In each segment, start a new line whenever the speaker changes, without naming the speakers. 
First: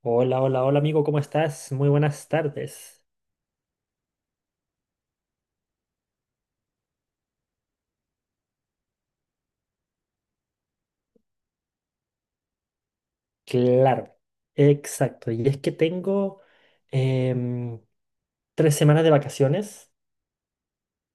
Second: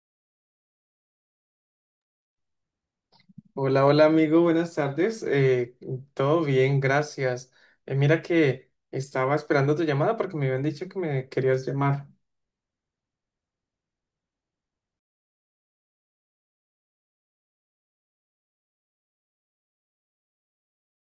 Hola, hola, hola amigo, ¿cómo estás? Muy buenas tardes.
Hola, hola amigo, buenas tardes. Todo bien, gracias. Mira que estaba esperando tu llamada porque me habían dicho que me querías llamar.
Claro, exacto. Y es que tengo em, 3 semanas de vacaciones.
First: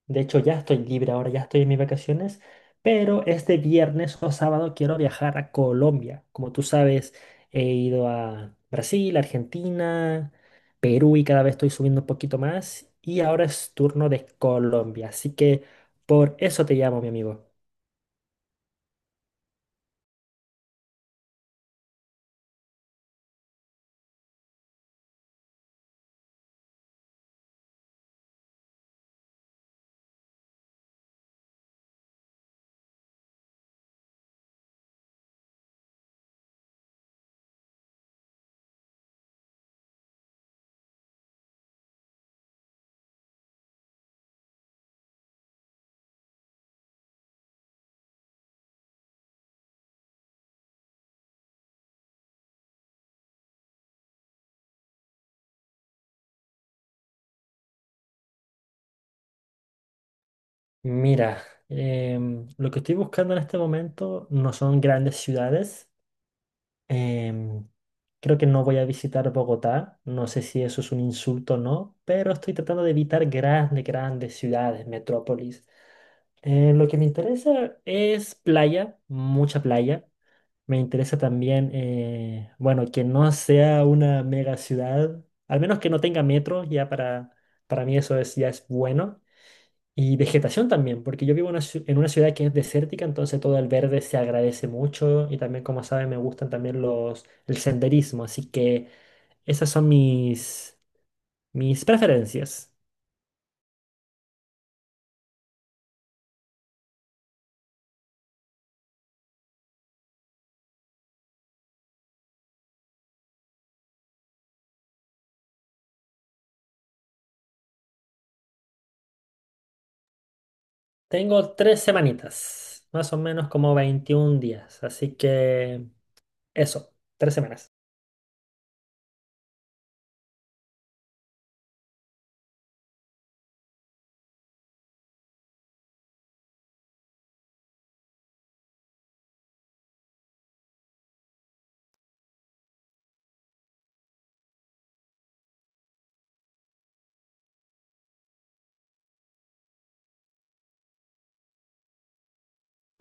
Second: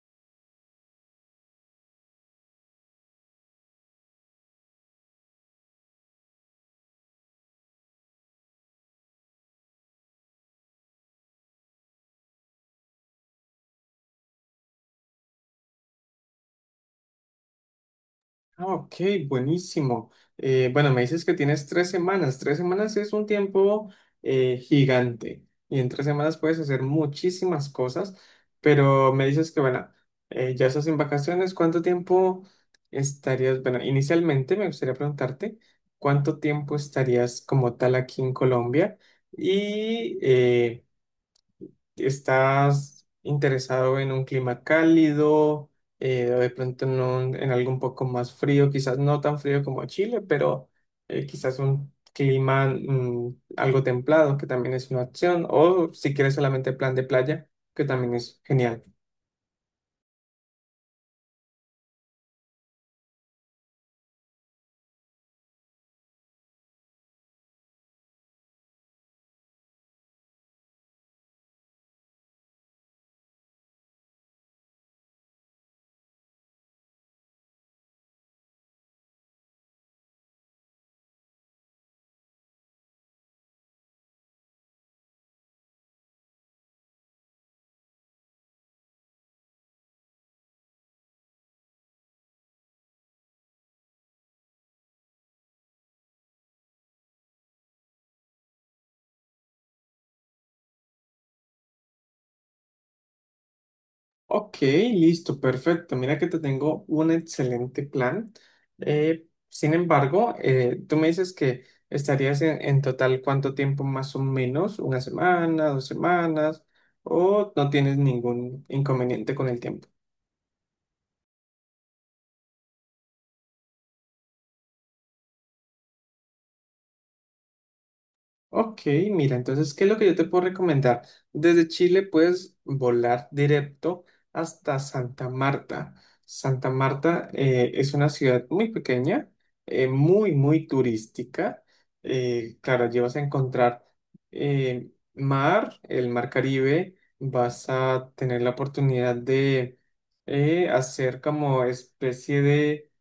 De hecho, ya estoy libre ahora, ya estoy en mis vacaciones. Pero este viernes o sábado quiero viajar a Colombia. Como tú sabes, he ido a Brasil, Argentina, Perú y cada vez estoy subiendo un poquito más. Y ahora es turno de Colombia. Así que por eso te llamo, mi amigo.
Ah, ok, buenísimo. Bueno, me dices que tienes tres semanas. Tres semanas es un tiempo gigante y en tres semanas puedes hacer muchísimas cosas, pero me dices que, bueno, ya estás en vacaciones. ¿Cuánto tiempo estarías? Bueno, inicialmente me gustaría preguntarte cuánto tiempo estarías como tal aquí en Colombia y, ¿estás interesado en un clima cálido, o de pronto en, en algo un poco más frío, quizás no tan frío como Chile, pero quizás un clima algo templado, que también es una opción, o si quieres solamente plan de playa, que también es genial.
Mira, lo que estoy buscando en este momento no son grandes ciudades. em, Creo que no voy a visitar Bogotá. No sé si eso es un insulto o no, pero estoy tratando de evitar grandes ciudades, metrópolis. Lo que me interesa es playa, mucha playa. Me interesa también, bueno, que no sea una mega ciudad, al menos que no tenga metro, ya para mí eso es, ya es bueno. Y vegetación también, porque yo vivo en una en una ciudad que es desértica, entonces todo el verde se agradece mucho y también, como saben, me gustan también el senderismo, así que esas son mis preferencias.
Ok, listo, perfecto. Mira que te tengo un excelente plan. Sin embargo, tú me dices que estarías en total cuánto tiempo más o menos, una semana, dos semanas, o no tienes ningún inconveniente con el tiempo.
Tengo 3 semanitas, más o menos como 21 días, así que eso, 3 semanas.
Ok, mira, entonces, ¿qué es lo que yo te puedo recomendar? Desde Chile puedes volar directo hasta Santa Marta. Santa Marta es una ciudad muy pequeña, muy, muy turística. Claro, allí vas a encontrar mar, el mar Caribe, vas a tener la oportunidad de hacer como especie de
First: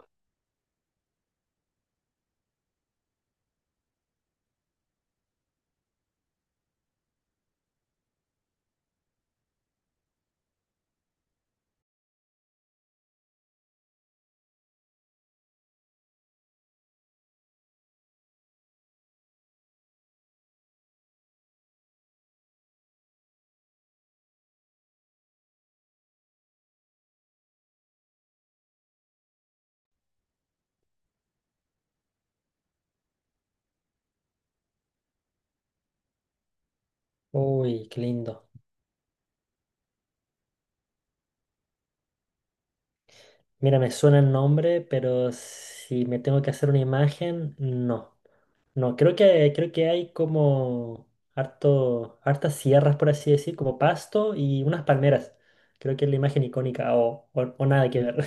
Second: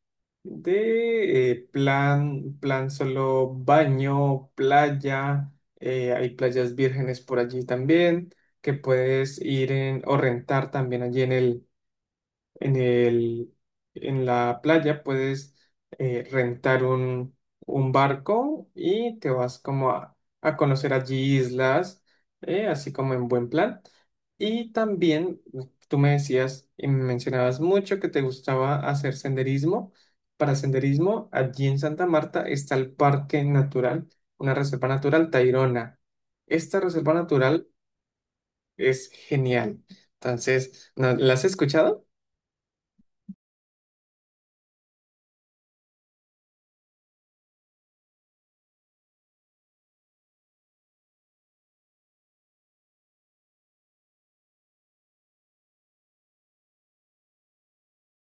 plan, plan solo baño, playa, hay playas vírgenes por allí también, que puedes ir en, o rentar también allí en en el, en la playa puedes rentar un barco y te vas como a conocer allí islas, así como en buen plan. Y también tú me decías y me mencionabas mucho que te gustaba hacer senderismo. Para senderismo, allí en Santa Marta está el Parque Natural, una reserva natural Tayrona. Esta reserva natural
Uy, qué lindo.
es genial. Entonces, ¿la has escuchado?
Mira, me suena el nombre, pero si me tengo que hacer una imagen, no. No, creo que hay como hartas sierras, por así decir, como pasto y unas palmeras. Creo que es la imagen icónica o, o nada que ver.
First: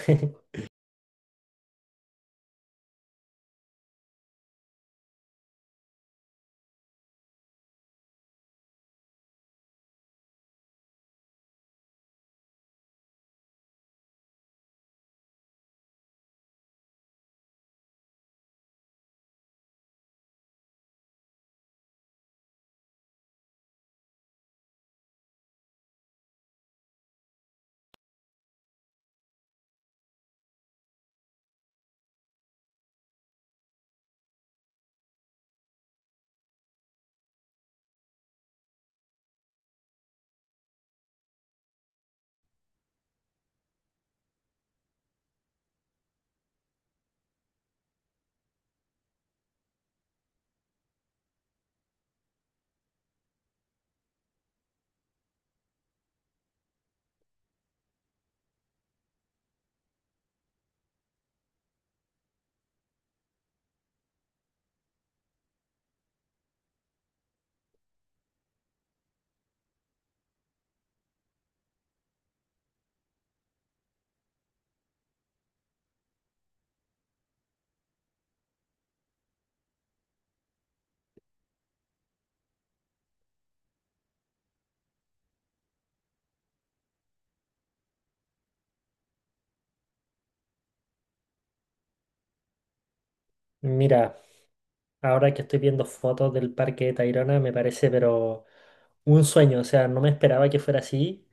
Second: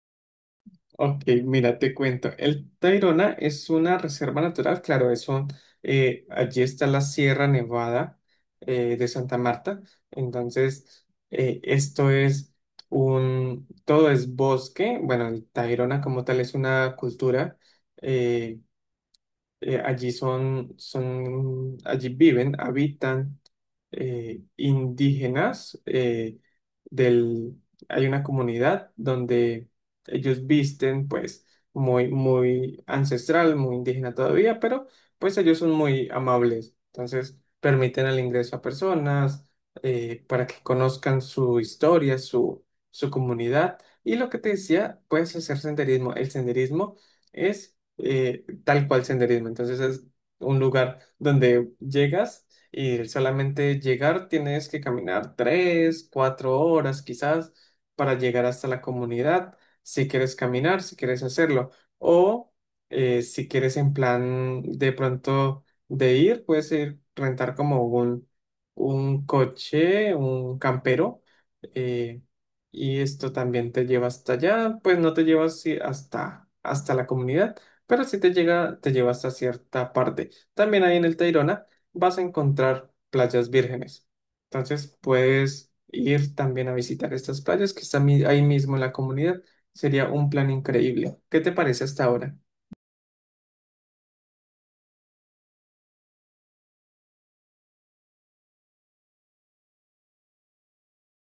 Ok, mira, te cuento. El Tayrona es una reserva natural, claro, es un, allí está la Sierra Nevada de Santa Marta. Entonces, esto es un, todo es bosque. Bueno, el Tayrona como tal es una cultura eh, allí allí viven, habitan indígenas del, hay una comunidad donde ellos visten pues muy, muy ancestral, muy indígena todavía, pero pues ellos son muy amables, entonces permiten el ingreso a personas para que conozcan su historia, su comunidad. Y lo que te decía, puedes hacer senderismo. El senderismo es tal cual senderismo. Entonces es un lugar donde llegas y solamente llegar tienes que caminar tres, cuatro horas quizás para llegar hasta la comunidad, si quieres caminar, si quieres hacerlo. O si quieres en plan de pronto de ir, puedes ir rentar como un coche, un campero. eh, y esto también te lleva hasta allá, pues no te llevas sí, hasta, hasta la comunidad pero si te llega, te lleva hasta cierta parte. También ahí en el Tayrona vas a encontrar playas vírgenes. Entonces puedes ir también a visitar estas playas que están ahí mismo en la comunidad. Sería un plan increíble. ¿Qué te parece hasta ahora?
Mira, ahora que estoy viendo fotos del parque de Tayrona, me parece, pero un sueño. O sea, no me esperaba que fuera así.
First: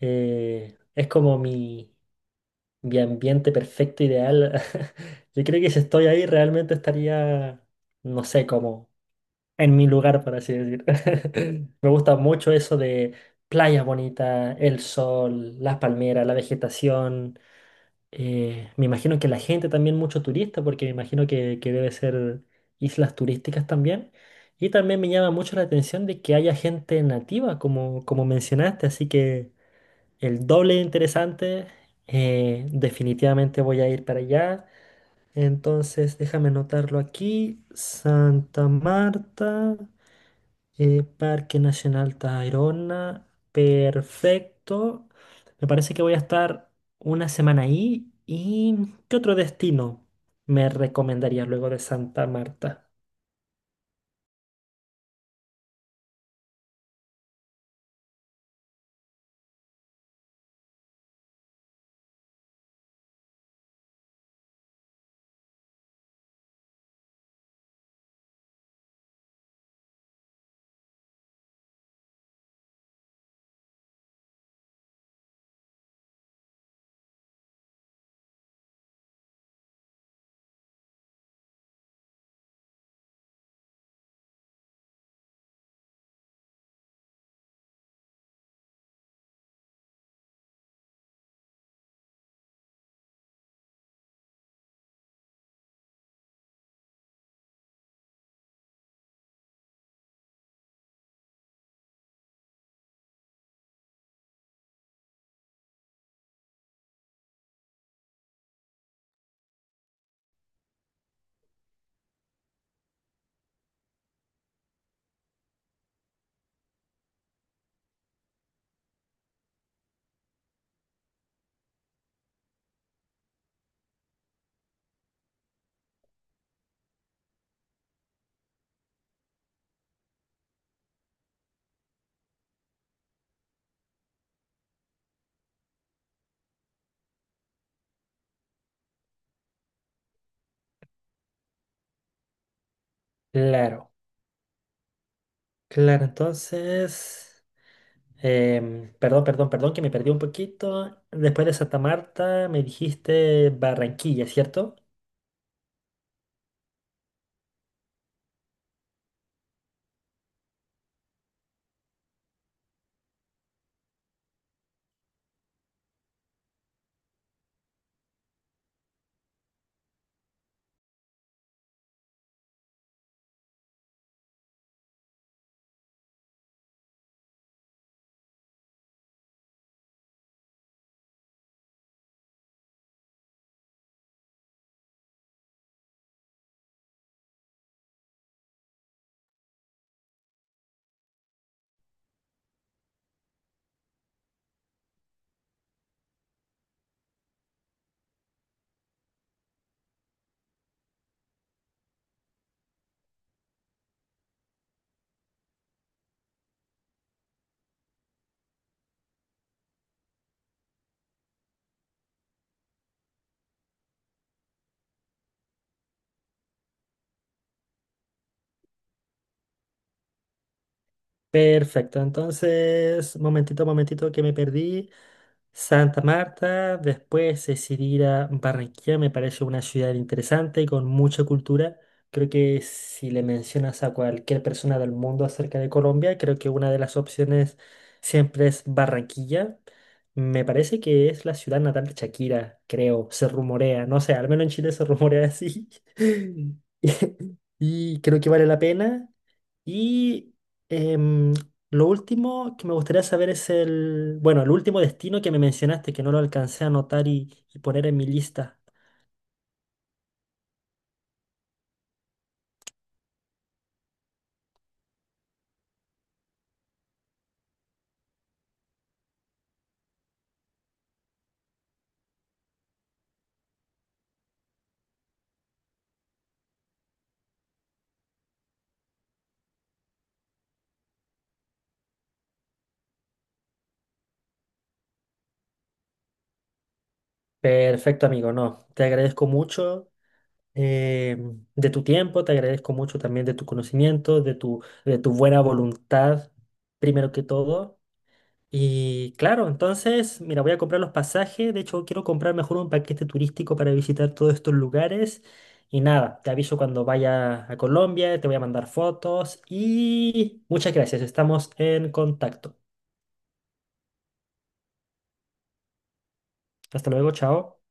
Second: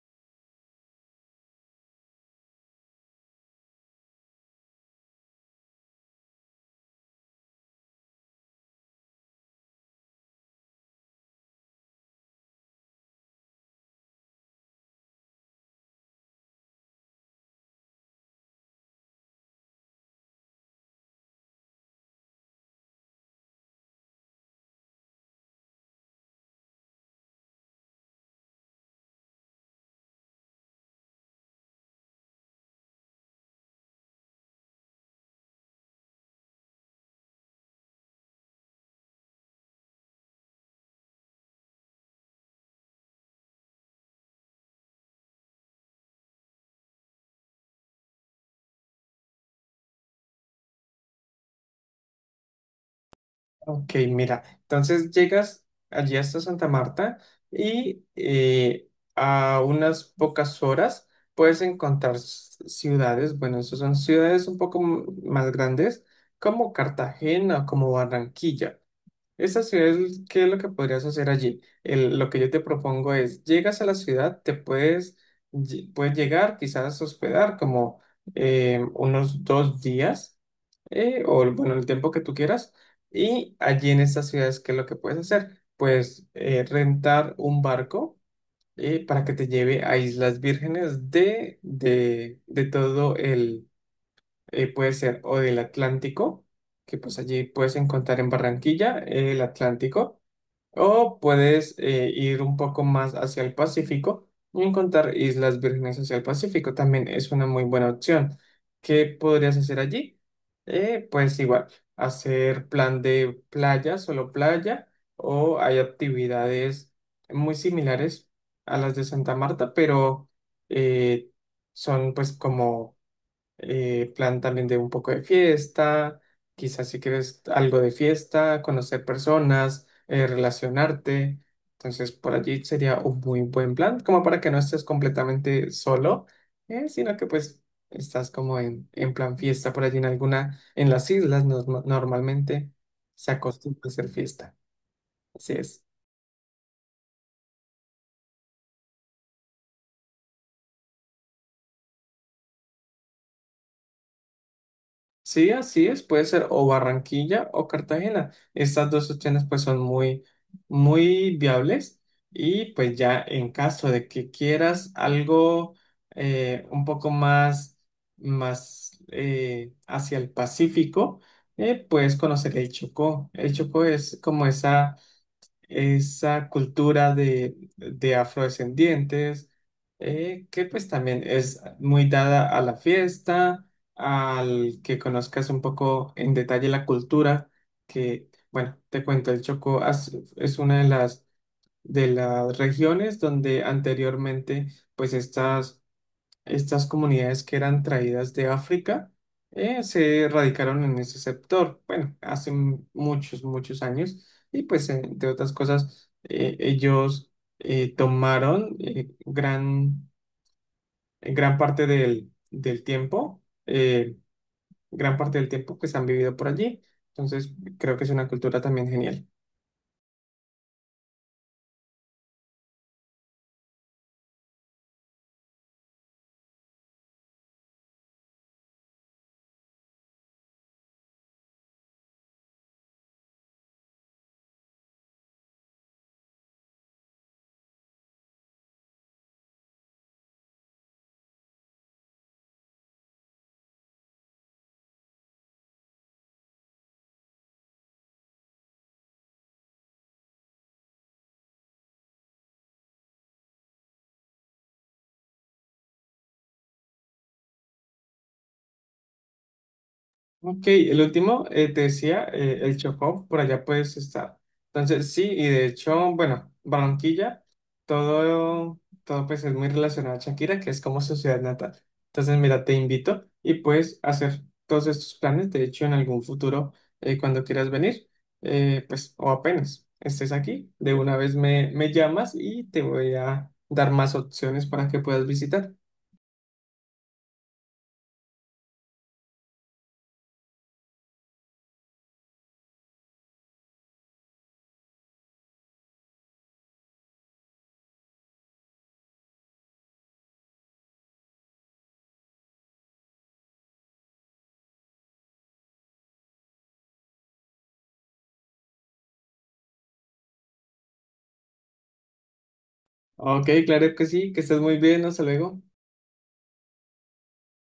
Es como mi ambiente perfecto, ideal. Yo creo que si estoy ahí, realmente estaría, no sé, cómo en mi lugar, por así decir. Me gusta mucho eso de playa bonita, el sol, las palmeras, la vegetación. Me imagino que la gente también, mucho turista, porque me imagino que debe ser islas turísticas también. Y también me llama mucho la atención de que haya gente nativa, como, como mencionaste, así que el doble de interesante. Definitivamente voy a ir para allá. Entonces, déjame anotarlo aquí. Santa Marta. Parque Nacional Tayrona, perfecto. Me parece que voy a estar 1 semana ahí. ¿Y qué otro destino me recomendarías luego de Santa Marta?
Ok, mira, entonces llegas allí hasta Santa Marta y a unas pocas horas puedes encontrar ciudades, bueno, esas son ciudades un poco más grandes como Cartagena, o como Barranquilla. Esta ciudad, ¿qué es lo que podrías hacer allí? Lo que yo te propongo es, llegas a la ciudad, te puedes, puedes llegar, quizás hospedar como unos dos días, o bueno, el tiempo que tú quieras, y allí en estas ciudades, ¿qué es lo que puedes hacer? Pues rentar un barco para que te lleve a Islas Vírgenes de todo el, puede ser, o del Atlántico, que pues allí puedes encontrar en Barranquilla el Atlántico o puedes ir un poco más hacia el Pacífico y encontrar Islas Vírgenes hacia el Pacífico. También es una muy buena opción. ¿Qué podrías hacer allí? Pues igual, hacer plan de playa, solo playa, o hay actividades muy similares a las de Santa Marta, pero eh, son pues como plan también de un poco de fiesta, quizás si quieres algo de fiesta, conocer personas, relacionarte. Entonces, por allí sería un muy buen plan, como para que no estés completamente solo, sino que pues estás como en plan fiesta por allí en alguna, en las islas normalmente se acostumbra a
Claro,
hacer fiesta. Así es.
claro, entonces, perdón, perdón, perdón, que me perdí un poquito. Después de Santa Marta me dijiste Barranquilla, ¿cierto?
Sí, así es, puede ser o Barranquilla o Cartagena. Estas dos opciones pues son muy, muy viables y pues ya en caso de que quieras algo un poco más, más hacia el Pacífico, puedes conocer el Chocó. El Chocó es como esa esa cultura de afrodescendientes, que pues también es muy dada a la fiesta, al que conozcas un poco en detalle la cultura, que bueno, te cuento, el Chocó es una de las regiones donde anteriormente pues estas estas comunidades que eran traídas de África se radicaron en ese sector, bueno, hace muchos, muchos años, y pues, entre otras cosas, ellos tomaron gran, gran parte del, del tiempo, gran parte del tiempo pues han vivido por allí, entonces creo que es una cultura también genial.
Perfecto, entonces, momentito, momentito que me perdí. Santa Marta, después decidí ir a Barranquilla, me parece una ciudad interesante y con mucha cultura. Creo que si le mencionas a cualquier persona del mundo acerca de Colombia, creo que una de las opciones siempre es Barranquilla. Me parece que es la ciudad natal de Shakira, creo, se rumorea, no sé, al menos en Chile se rumorea así. Y creo que vale la pena. Y em, lo último que me gustaría saber es el, bueno, el último destino que me mencionaste, que no lo alcancé a anotar y poner en mi lista.
Ok, el último, te decía, el Chocó, por allá puedes estar. Entonces, sí, y de hecho, bueno, Barranquilla, todo, todo pues es muy relacionado a Shakira, que es como su ciudad natal. Entonces, mira, te invito y puedes hacer todos estos planes, de hecho, en algún futuro, cuando quieras venir, pues, o apenas estés aquí, de una vez me, me llamas y te voy a dar más opciones para que puedas visitar.
Perfecto, amigo, no. Te agradezco mucho de tu tiempo, te agradezco mucho también de tu conocimiento, de tu buena voluntad, primero que todo. Y claro, entonces, mira, voy a comprar los pasajes. De hecho, quiero comprar mejor un paquete turístico para visitar todos estos lugares. Y nada, te aviso cuando vaya a Colombia, te voy a mandar fotos y muchas gracias. Estamos en contacto.
Ok, claro que sí, que estés muy bien, hasta luego.
Hasta luego, chao.